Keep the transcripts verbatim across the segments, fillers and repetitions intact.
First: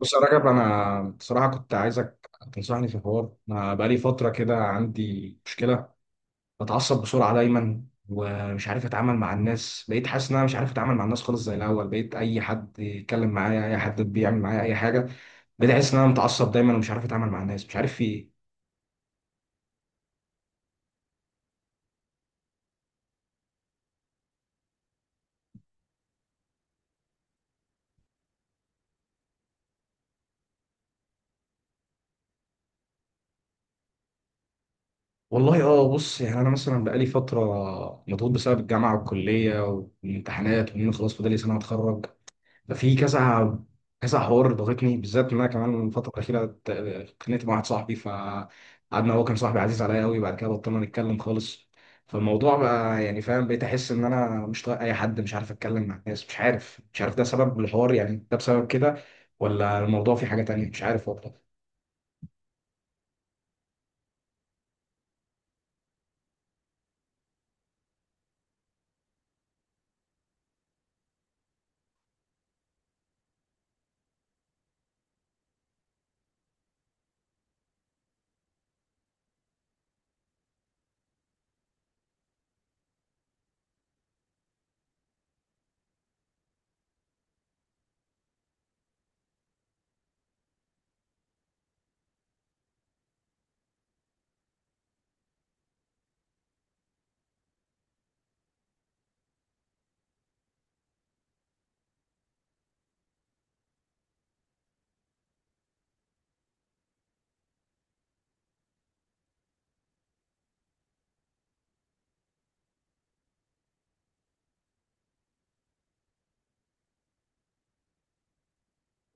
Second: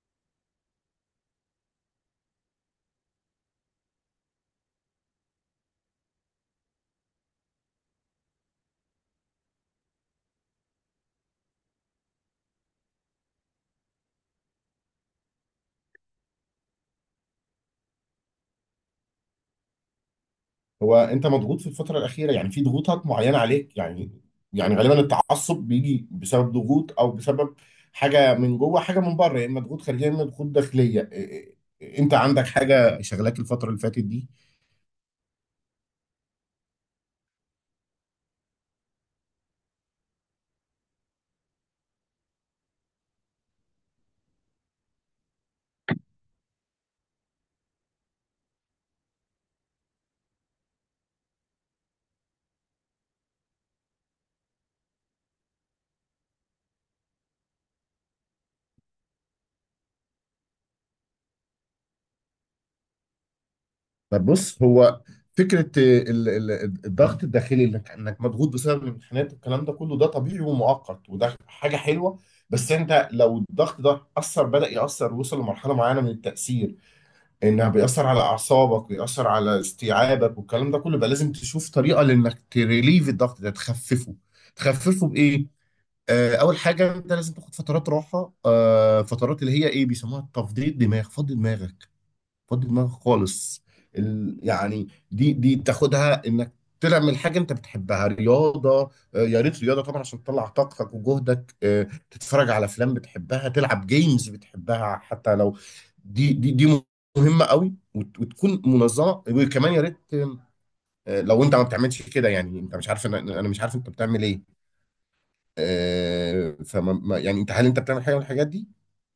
بص يا رجب، انا بصراحه كنت عايزك تنصحني في حوار. انا بقالي فتره كده عندي مشكله. بتعصب بسرعه دايما ومش عارف اتعامل مع الناس. بقيت حاسس ان انا مش عارف اتعامل مع الناس خالص زي الاول. بقيت اي حد يتكلم معايا، اي حد بيعمل معايا اي حاجه، بقيت احس ان انا متعصب دايما ومش عارف اتعامل مع الناس. مش عارف في ايه. هو انت مضغوط في الفتره الاخيره؟ يعني في ضغوطات معينه عليك يعني. يعني غالبا التعصب بيجي بسبب ضغوط او بسبب حاجه من جوه، حاجه من بره، يا اما ضغوط خارجيه يا اما ضغوط داخليه. إيه- إيه- انت عندك حاجه شغلاك الفتره اللي فاتت دي؟ والله اه، بص يعني انا مثلا بقالي فتره مضغوط بسبب الجامعه والكليه والامتحانات، وان خلاص فاضل لي سنه اتخرج. ففي كذا كذا حوار ضغطني، بالذات ان انا كمان الفتره الاخيره ت- اتخانقت مع واحد صاحبي، فقعدنا، هو كان صاحبي عزيز عليا قوي، بعد كده بطلنا نتكلم خالص. فالموضوع بقى يعني فاهم، بقيت احس ان انا مش طايق اي حد، مش عارف اتكلم مع الناس، مش عارف مش عارف ده سبب الحوار يعني، ده بسبب كده ولا الموضوع فيه حاجه تانية؟ مش عارف والله. طب بص، هو فكره ال- ال- الضغط الداخلي اللي انك إنك مضغوط بسبب الامتحانات والكلام ده كله، ده طبيعي ومؤقت وده حاجه حلوه. بس انت لو الضغط ده اثر، بدا ياثر، وصل لمرحله معينه من التاثير، انها بيأثر على اعصابك ويأثر على استيعابك والكلام ده كله، بقى لازم تشوف طريقه لانك تريليف الضغط ده، تخففه. تخففه بايه؟ آه، اول حاجه انت لازم تاخد فترات راحه، آه، فترات اللي هي ايه بيسموها تفضيل دماغ، فضي دماغك، فضي دماغك خالص. ال... يعني دي دي بتاخدها انك تعمل حاجه انت بتحبها. رياضه، آه، يا ريت رياضه طبعا عشان تطلع طاقتك وجهدك، آه، تتفرج على افلام بتحبها، تلعب جيمز بتحبها. حتى لو دي دي دي مهمه قوي وت- وتكون منظمه. وكمان يا ريت، آه، لو انت ما بتعملش كده، يعني انت مش عارف، انا أنا مش عارف انت بتعمل ايه. آه، فما ما- يعني انت هل انت بتعمل حاجه من الحاجات دي؟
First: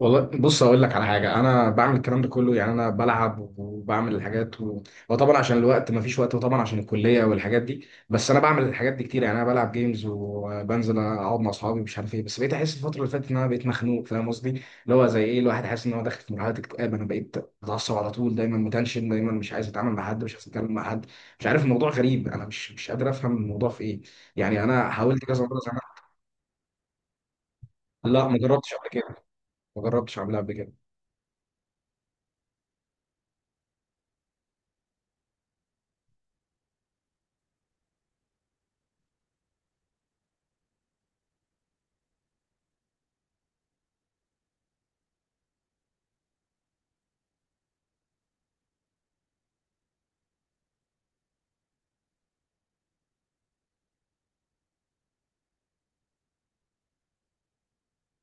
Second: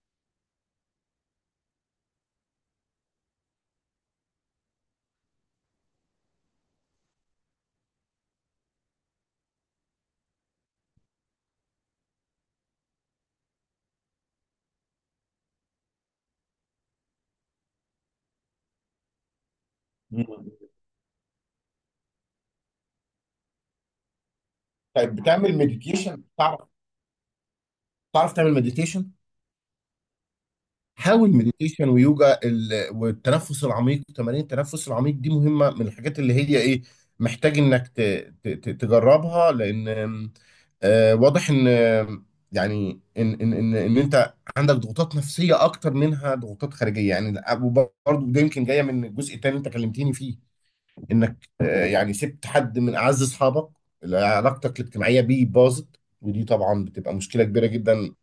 والله بص اقول لك على حاجه، انا بعمل الكلام ده كله. يعني انا بلعب وبعمل الحاجات و... وطبعا عشان الوقت ما فيش وقت، وطبعا عشان الكليه والحاجات دي. بس انا بعمل الحاجات دي كتير، يعني انا بلعب جيمز وبنزل اقعد مع اصحابي، مش عارف ايه. بس بقيت احس الفتره اللي فاتت ان انا بقيت مخنوق، فاهم قصدي؟ اللي هو زي ايه الواحد حاسس ان هو داخل في مرحله اكتئاب. انا بقيت اتعصب على طول، دايما متنشن، دايما مش عايز اتعامل مع حد، مش عايز مم. اتكلم مع حد. مش عارف، الموضوع غريب، انا مش مش قادر افهم الموضوع في ايه. يعني انا طيب، حاولت كذا بتعمل مره زمان. مديتيشن؟ تعرف لا، تعرف ما تعمل جربتش قبل مديتيشن؟ كده. ما جربتش اعملها قبل كده. حاول مديتيشن ويوجا ال- والتنفس العميق، تمارين التنفس العميق دي مهمة. من الحاجات اللي هي ايه محتاج انك ت- ت- ت- تجربها لان آم، آه، واضح ان آم، يعني ان ان ان ان انت عندك ضغوطات نفسية اكتر منها ضغوطات خارجية يعني. وبرضه ده يمكن جاية من الجزء التاني انت كلمتيني فيه، انك آه، يعني سبت حد من اعز اصحابك اللي علاقتك الاجتماعية بيه باظت. ودي طبعا بتبقى مشكلة كبيرة جدا،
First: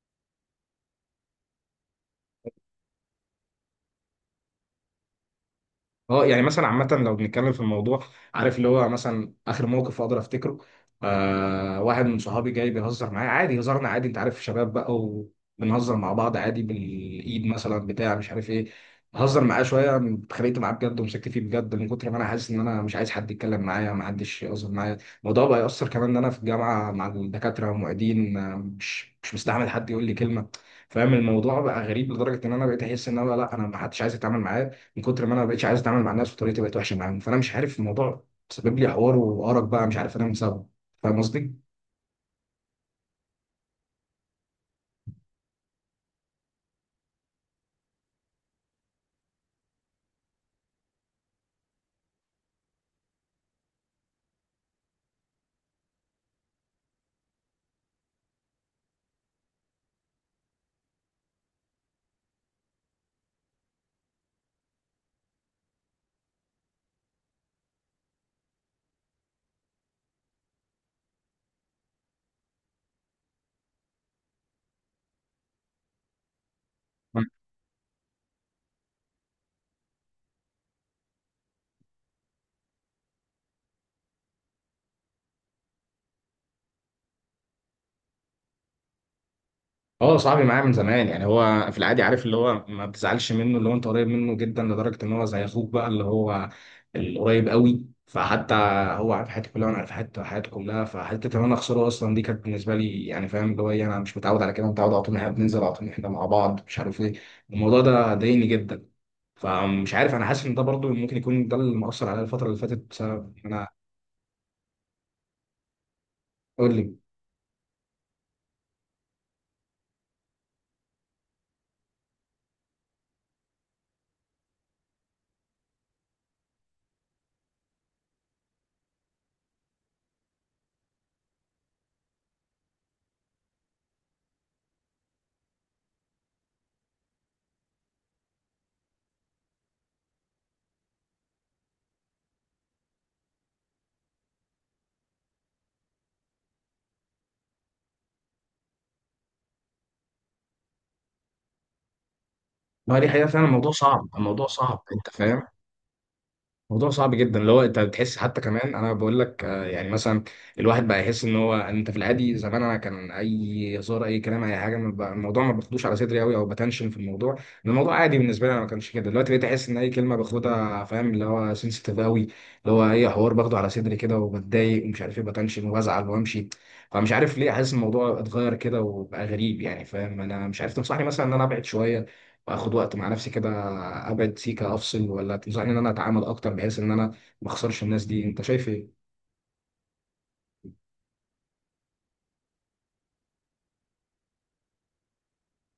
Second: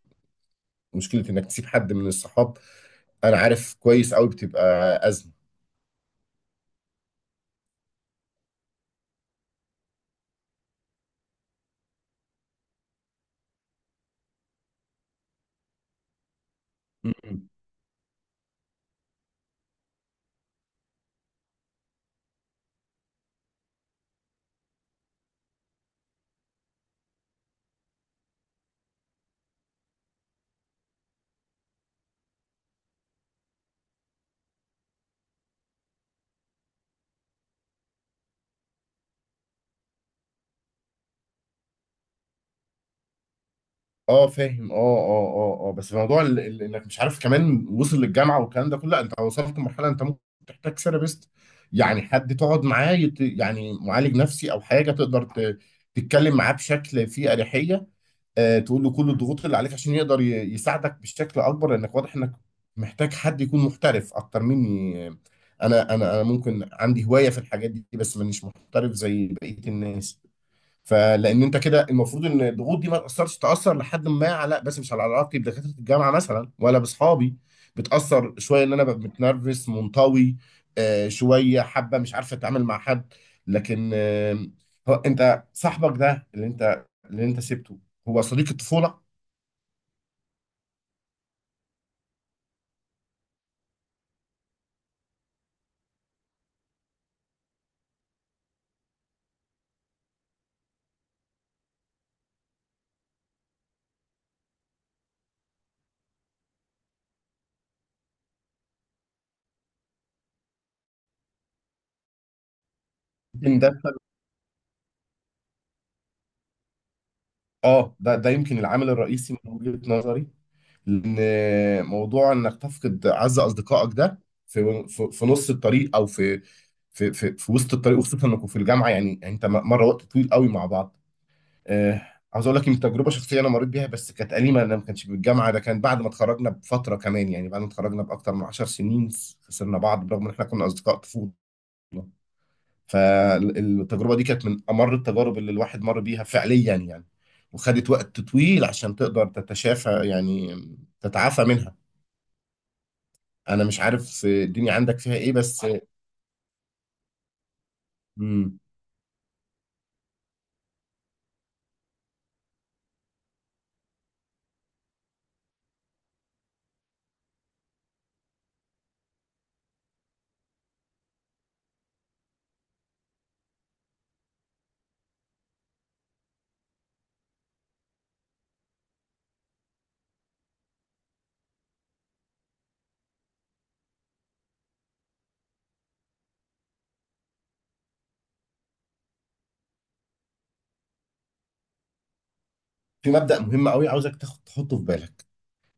مشكله انك تسيب حد من الصحاب، انا عارف كويس قوي بتبقى ازمه. اه يعني مثلا عامة لو بنتكلم في الموضوع، عارف اللي هو مثلا آخر موقف أقدر أفتكره، آه، واحد من صحابي جاي بيهزر معايا عادي، هزارنا عادي، أنت عارف شباب بقى وبنهزر مع بعض عادي بالإيد مم. مثلا بتاع، مش عارف إيه. بهزر معاه شوية، اتخانقت معاه بجد ومسكت فيه بجد من كتر ما أنا حاسس إن أنا مش عايز حد يتكلم معايا، ما حدش يهزر معايا. الموضوع بقى يأثر كمان إن أنا في الجامعة مع الدكاترة والمعيدين، آه، مش مش مستحمل حد يقول لي كلمة. فاهم، الموضوع بقى غريب لدرجة إن أنا بقيت أحس إن أنا لا، أنا ما حدش عايز يتعامل معايا من كتر ما انا ما بقتش عايز اتعامل مع الناس وطريقتي بقت وحشه معاهم. فانا مش عارف الموضوع سبب لي حوار وارق بقى، مش عارف انام بسببه. فاهم قصدي؟ اه فاهم، اه اه اه اه. بس في موضوع ال- ال- انك مش عارف كمان وصل للجامعه والكلام ده كله، لا، انت وصلت لمرحله انت ممكن تحتاج ثيرابيست. يعني حد تقعد معاه يت... يعني معالج نفسي او حاجه تقدر ت... تتكلم معاه بشكل فيه اريحيه، آه، تقول له كل الضغوط اللي عليك عشان يقدر ي- يساعدك بشكل اكبر، لانك واضح انك محتاج حد يكون محترف اكتر مني. انا انا انا ممكن عندي هواية في الحاجات دي بس مانيش محترف زي بقية الناس. فلان انت كده، المفروض ان الضغوط دي ما تاثرش، تاثر لحد ما على، بس مش على علاقتي بدكاتره الجامعه مثلا ولا باصحابي. بتاثر شويه ان انا ببقى متنرفز، منطوي، آه، شويه حابه مش عارفه اتعامل مع حد. لكن آه، هو انت صاحبك ده اللي انت اللي انت سبته هو صديق الطفوله؟ اه صاحبي معايا من زمان، يعني هو في العادي عارف اللي هو ما بتزعلش منه، اللي هو انت قريب منه جدا لدرجه ان هو زي اخوك بقى، اللي هو القريب قوي. فحتى هو عارف حياتي كلها، وانا عارف حياته حياته كلها، فحته ان انا اخسره اصلا دي كانت بالنسبه لي يعني، فاهم اللي هو ايه؟ انا مش متعود على كده، متعود على طول ان احنا بننزل، على طول ان احنا مع بعض، مش عارف ايه. الموضوع ده ضايقني جدا. فمش عارف، انا حاسس ان ده برضو ممكن يكون ده اللي مأثر عليا الفتره اللي فاتت بسبب ان يمكن انا... ده، قول لي. اه ده ده يمكن العامل الرئيسي من وجهه نظري. لان موضوع انك تفقد اعز اصدقائك ده في في في نص الطريق او في في في, في وسط الطريق، وخصوصا انكم في الجامعه يعني، يعني انت م- مره وقت طويل قوي مع بعض. آه، عاوز اقول لك ان تجربه شخصيه انا مريت بيها، بس كانت اليمه. انا ما كانش بالجامعه، ده كان بعد ما اتخرجنا بفتره كمان، يعني بعد ما اتخرجنا باكتر من 10 سنين خسرنا بعض، برغم ان احنا كنا اصدقاء طفوله. فالتجربه دي كانت من امر التجارب اللي الواحد مر بيها فعليا يعني، وخدت وقت طويل عشان تقدر تتشافى يعني، تتعافى منها. ما هي دي حقيقه فعلا، انا الموضوع مش صعب، عارف الموضوع الدنيا صعب، عندك انت فيها ايه فاهم. بس. موضوع صعب جدا، اللي هو انت بتحس حتى مم. كمان، انا بقول لك آه، يعني مثلا الواحد بقى يحس ان هو، انت في العادي زمان انا كان اي هزار، اي كلام، اي حاجه ما بقى- الموضوع ما باخدوش على صدري قوي او بتنشن في الموضوع، إن الموضوع عادي بالنسبه لي. انا ما كانش كده، دلوقتي بقيت احس ان اي كلمه باخدها، فاهم اللي هو سنسيتيف قوي، اللي هو اي حوار باخده على صدري كده وبتضايق ومش عارف ايه، بتنشن وبزعل وامشي. فمش عارف ليه حاسس الموضوع اتغير كده وبقى غريب يعني، فاهم؟ انا مش عارف، تنصحني مثلا ان انا ابعد شويه واخد وقت مع نفسي كده، ابعد سيكه افصل، ولا تنصحني ان انا اتعامل اكتر بحيث ان انا ما اخسرش الناس دي؟ انت شايف في مبدأ مهم قوي عاوزك تاخد تحطه في بالك،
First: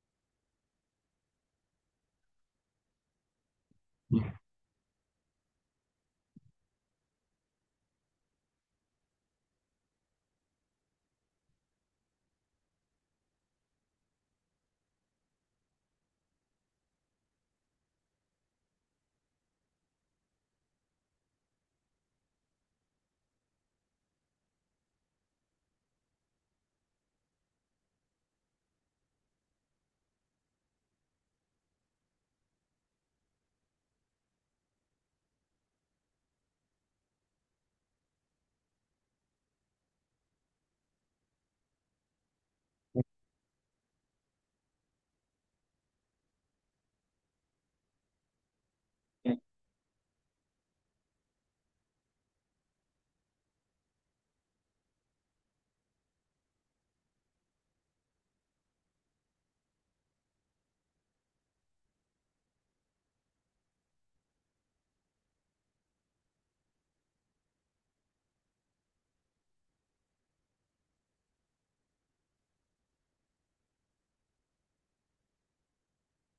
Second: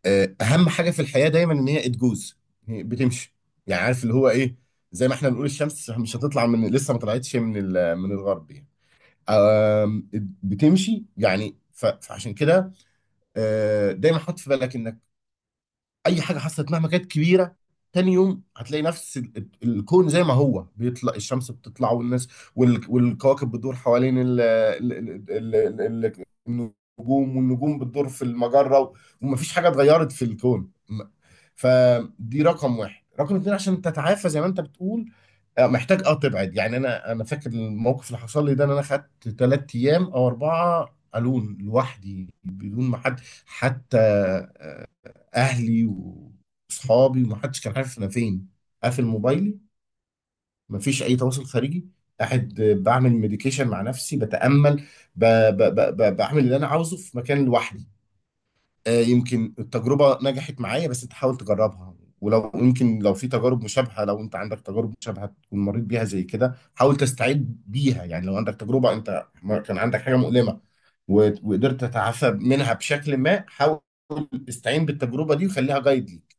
آه، اهم حاجة في الحياة دايما ان هي اتجوز بتمشي. يعني عارف اللي هو ايه؟ ايه؟ زي ما احنا بنقول الشمس مش هتطلع من، لسه ما طلعتش من ال- من الغرب يعني. آم، بتمشي يعني. ف- فعشان كده آه، دايما حط في بالك انك اي حاجه حصلت مهما كانت كبيره، تاني يوم هتلاقي نفس ال- ال- الكون زي ما هو. بيطلع الشمس بتطلع، والناس وال- والكواكب بتدور حوالين ال- ال- ال- ال- ال- النجوم والنجوم بتدور في المجرة و- ومفيش حاجة اتغيرت في الكون م- فدي رقم واحد. رقم اتنين، عشان تتعافى زي ما انت بتقول، آه، محتاج اه تبعد. يعني انا انا فاكر الموقف اللي حصل لي ده ان انا خدت ثلاث ايام او اربعة الون لوحدي، بدون ما حد، حتى اهلي واصحابي، ومحدش كان عارف انا فين. قافل موبايلي، مفيش اي تواصل خارجي، قاعد بعمل مديكيشن مع نفسي، بتامل، ب... ب... ب... ب... بعمل اللي انا عاوزه في مكان لوحدي. آه، يمكن التجربه نجحت معايا، بس انت حاول تجربها. ولو يمكن لو في تجارب مشابهه، لو انت عندك تجارب مشابهه تكون مريت بيها زي كده، حاول تستعد بيها. يعني لو عندك تجربه انت ما- كان عندك حاجه مؤلمه و- وقدرت تتعافى منها بشكل ما، حاول استعين بالتجربه دي وخليها جايد ليك.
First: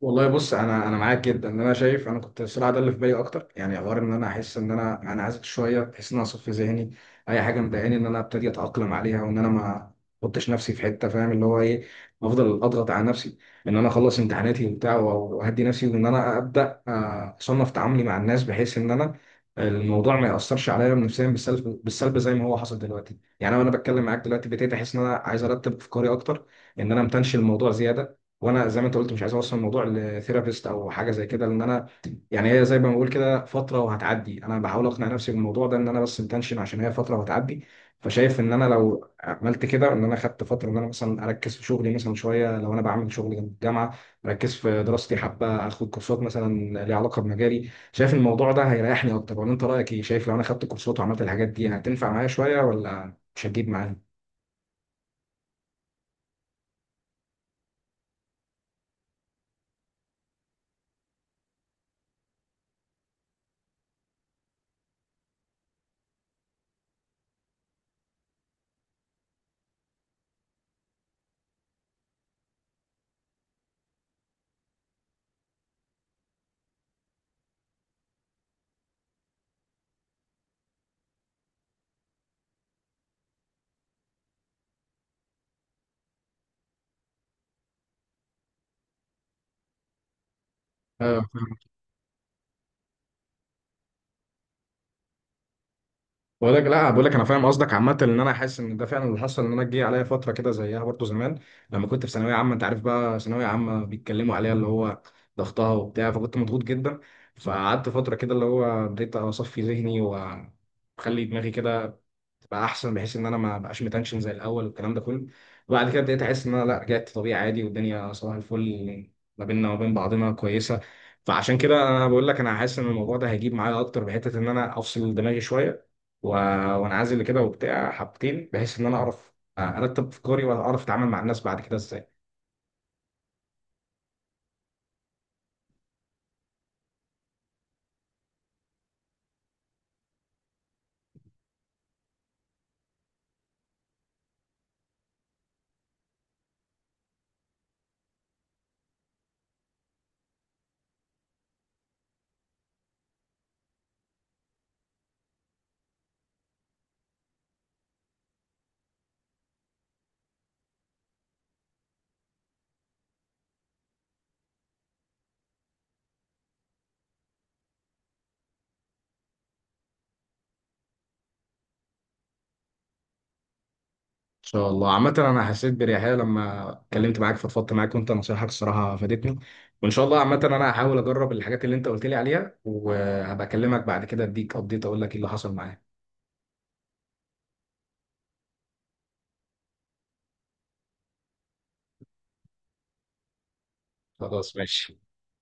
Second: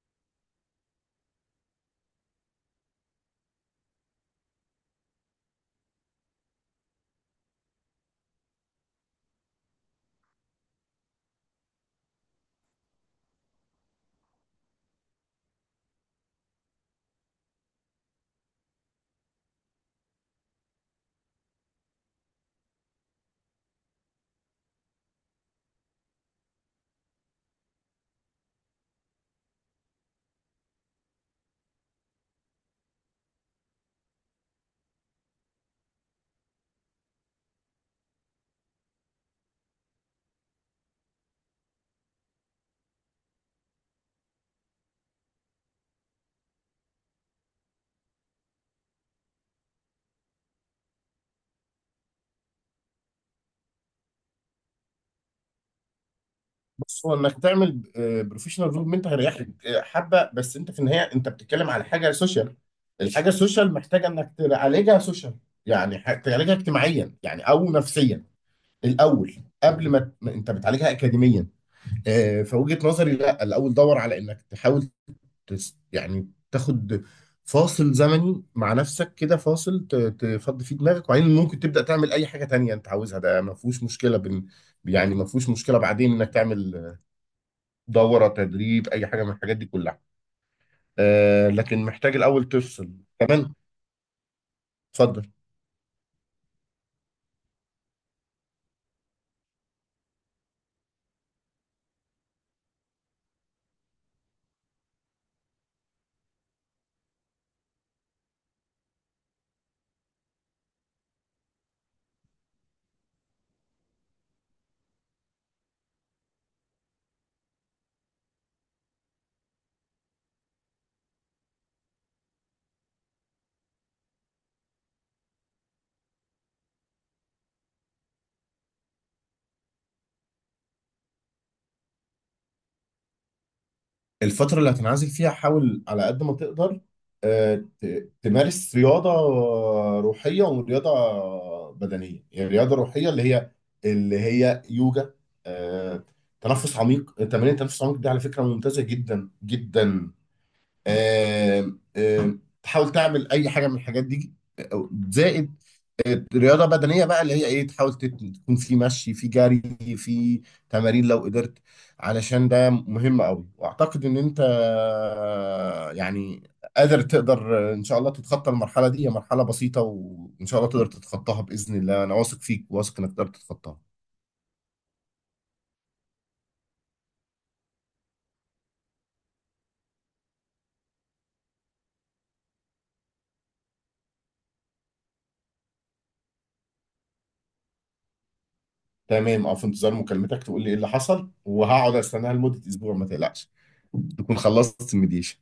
والله بص، انا انا معاك جدا، ان انا شايف انا كنت الصراحه ده اللي في بالي اكتر، يعني حوار ان انا احس ان انا انا عايز شويه، احس ان انا اصفي ذهني، اي حاجه مضايقاني ان انا ابتدي اتاقلم عليها، وان انا ما احطش نفسي في حته، فاهم اللي هو ايه؟ افضل اضغط على نفسي ان انا اخلص امتحاناتي وبتاع، و- واهدي نفسي، وان انا ابدا آه، اصنف تعاملي مع الناس بحيث ان انا الموضوع ما ياثرش عليا نفسيا بالسلب، بالسلب زي ما هو حصل دلوقتي. يعني انا وانا بتكلم معاك دلوقتي ابتديت احس ان انا عايز ارتب افكاري اكتر، ان انا ما امتنش الموضوع زياده. وانا زي ما انت قلت مش عايز اوصل الموضوع لثيرابيست او حاجه زي كده، لان انا يعني هي زي ما بقول كده فتره وهتعدي، انا بحاول اقنع نفسي بالموضوع ده ان انا بس متنشن عشان هي فتره وهتعدي. فشايف ان انا لو عملت كده، ان انا خدت فتره ان انا مثلا اركز في شغلي مثلا شويه، لو انا بعمل شغل جنب الجامعه، اركز في دراستي حبه، اخد كورسات مثلا ليها علاقه بمجالي، شايف الموضوع ده هيريحني اكتر ولا انت رايك ايه؟ شايف لو انا خدت كورسات وعملت الحاجات دي هتنفع معايا شويه ولا مش هتجيب بص، هو انك تعمل بروفيشنال ديفلوبمنت هيريحك آه حبه، بس انت في النهايه انت بتتكلم على حاجه سوشيال. الحاجه السوشيال محتاجه انك تعالجها سوشيال، يعني ح- تعالجها اجتماعيا يعني او نفسيا الاول، قبل ما ت- ما انت بتعالجها اكاديميا. آه، فوجهة نظري لا، الاول دور على انك تحاول تس يعني تاخد فاصل زمني مع نفسك كده، فاصل ت- تفضي فيه دماغك، وبعدين ممكن تبدا تعمل اي حاجه تانية انت عاوزها. ده ما فيهوش مشكله بين، يعني ما فيهوش مشكله بعدين انك تعمل دوره تدريب، اي حاجه من الحاجات دي كلها. معايا؟ آه لكن محتاج الاول تفصل. تمام، اتفضل. بقول لك لا، بقول لك انا فاهم قصدك عامه، ان انا حاسس ان ده فعلا اللي حصل. ان انا جه عليا فتره كده زيها برضو زمان لما كنت في ثانويه عامه، انت عارف بقى ثانويه عامه بيتكلموا عليها اللي هو ضغطها وبتاع، فكنت مضغوط جدا. فقعدت فتره كده اللي هو بديت اصفي ذهني واخلي دماغي كده تبقى احسن، بحيث ان انا ما بقاش متنشن زي الاول والكلام ده كله. وبعد كده ابتديت احس ان انا لا، رجعت طبيعي عادي والدنيا صباح الفل، ما بيننا وما بين بعضنا كويسه. فعشان كده انا بقول لك انا حاسس ان الموضوع ده هيجيب معايا اكتر بحته ان انا افصل دماغي شويه و... وانعزل كده وبتاع حبتين، بحيث ان انا اعرف ارتب افكاري واعرف اتعامل مع الناس بعد كده ازاي. الفتره اللي هتنعزل فيها حاول على قد ما تقدر، آه، ت- تمارس رياضه روحيه ورياضه بدنيه. يعني الرياضه الروحيه اللي هي اللي هي يوجا، آه، تنفس عميق، تمارين التنفس العميق دي على فكره ممتازه جدا جدا، آه آه، تحاول تعمل اي حاجه من الحاجات دي، آه، زائد رياضة بدنية بقى اللي هي ايه، تحاول تت- تكون في مشي، في جري، في تمارين لو قدرت، علشان ده مهم قوي. واعتقد ان انت يعني قادر، تقدر ان شاء الله تتخطى المرحلة دي، هي مرحلة بسيطة وان شاء الله تقدر تتخطاها بإذن الله. انا واثق فيك، واثق انك تقدر تتخطاها. ان شاء الله عامة، انا حسيت باريحية لما اتكلمت معاك فضفضت معاك، وانت نصايحك الصراحة فادتني. وان شاء الله عامة انا هحاول اجرب الحاجات اللي انت قلت لي عليها، وهبقى اكلمك بعد كده اديك ابديت اقول لك ايه اللي حصل معايا. تمام، او في انتظار مكالمتك تقول لي ايه اللي حصل، وهقعد استناها لمدة اسبوع، ما تقلقش تكون خلاص خلصت ماشي. المديشن.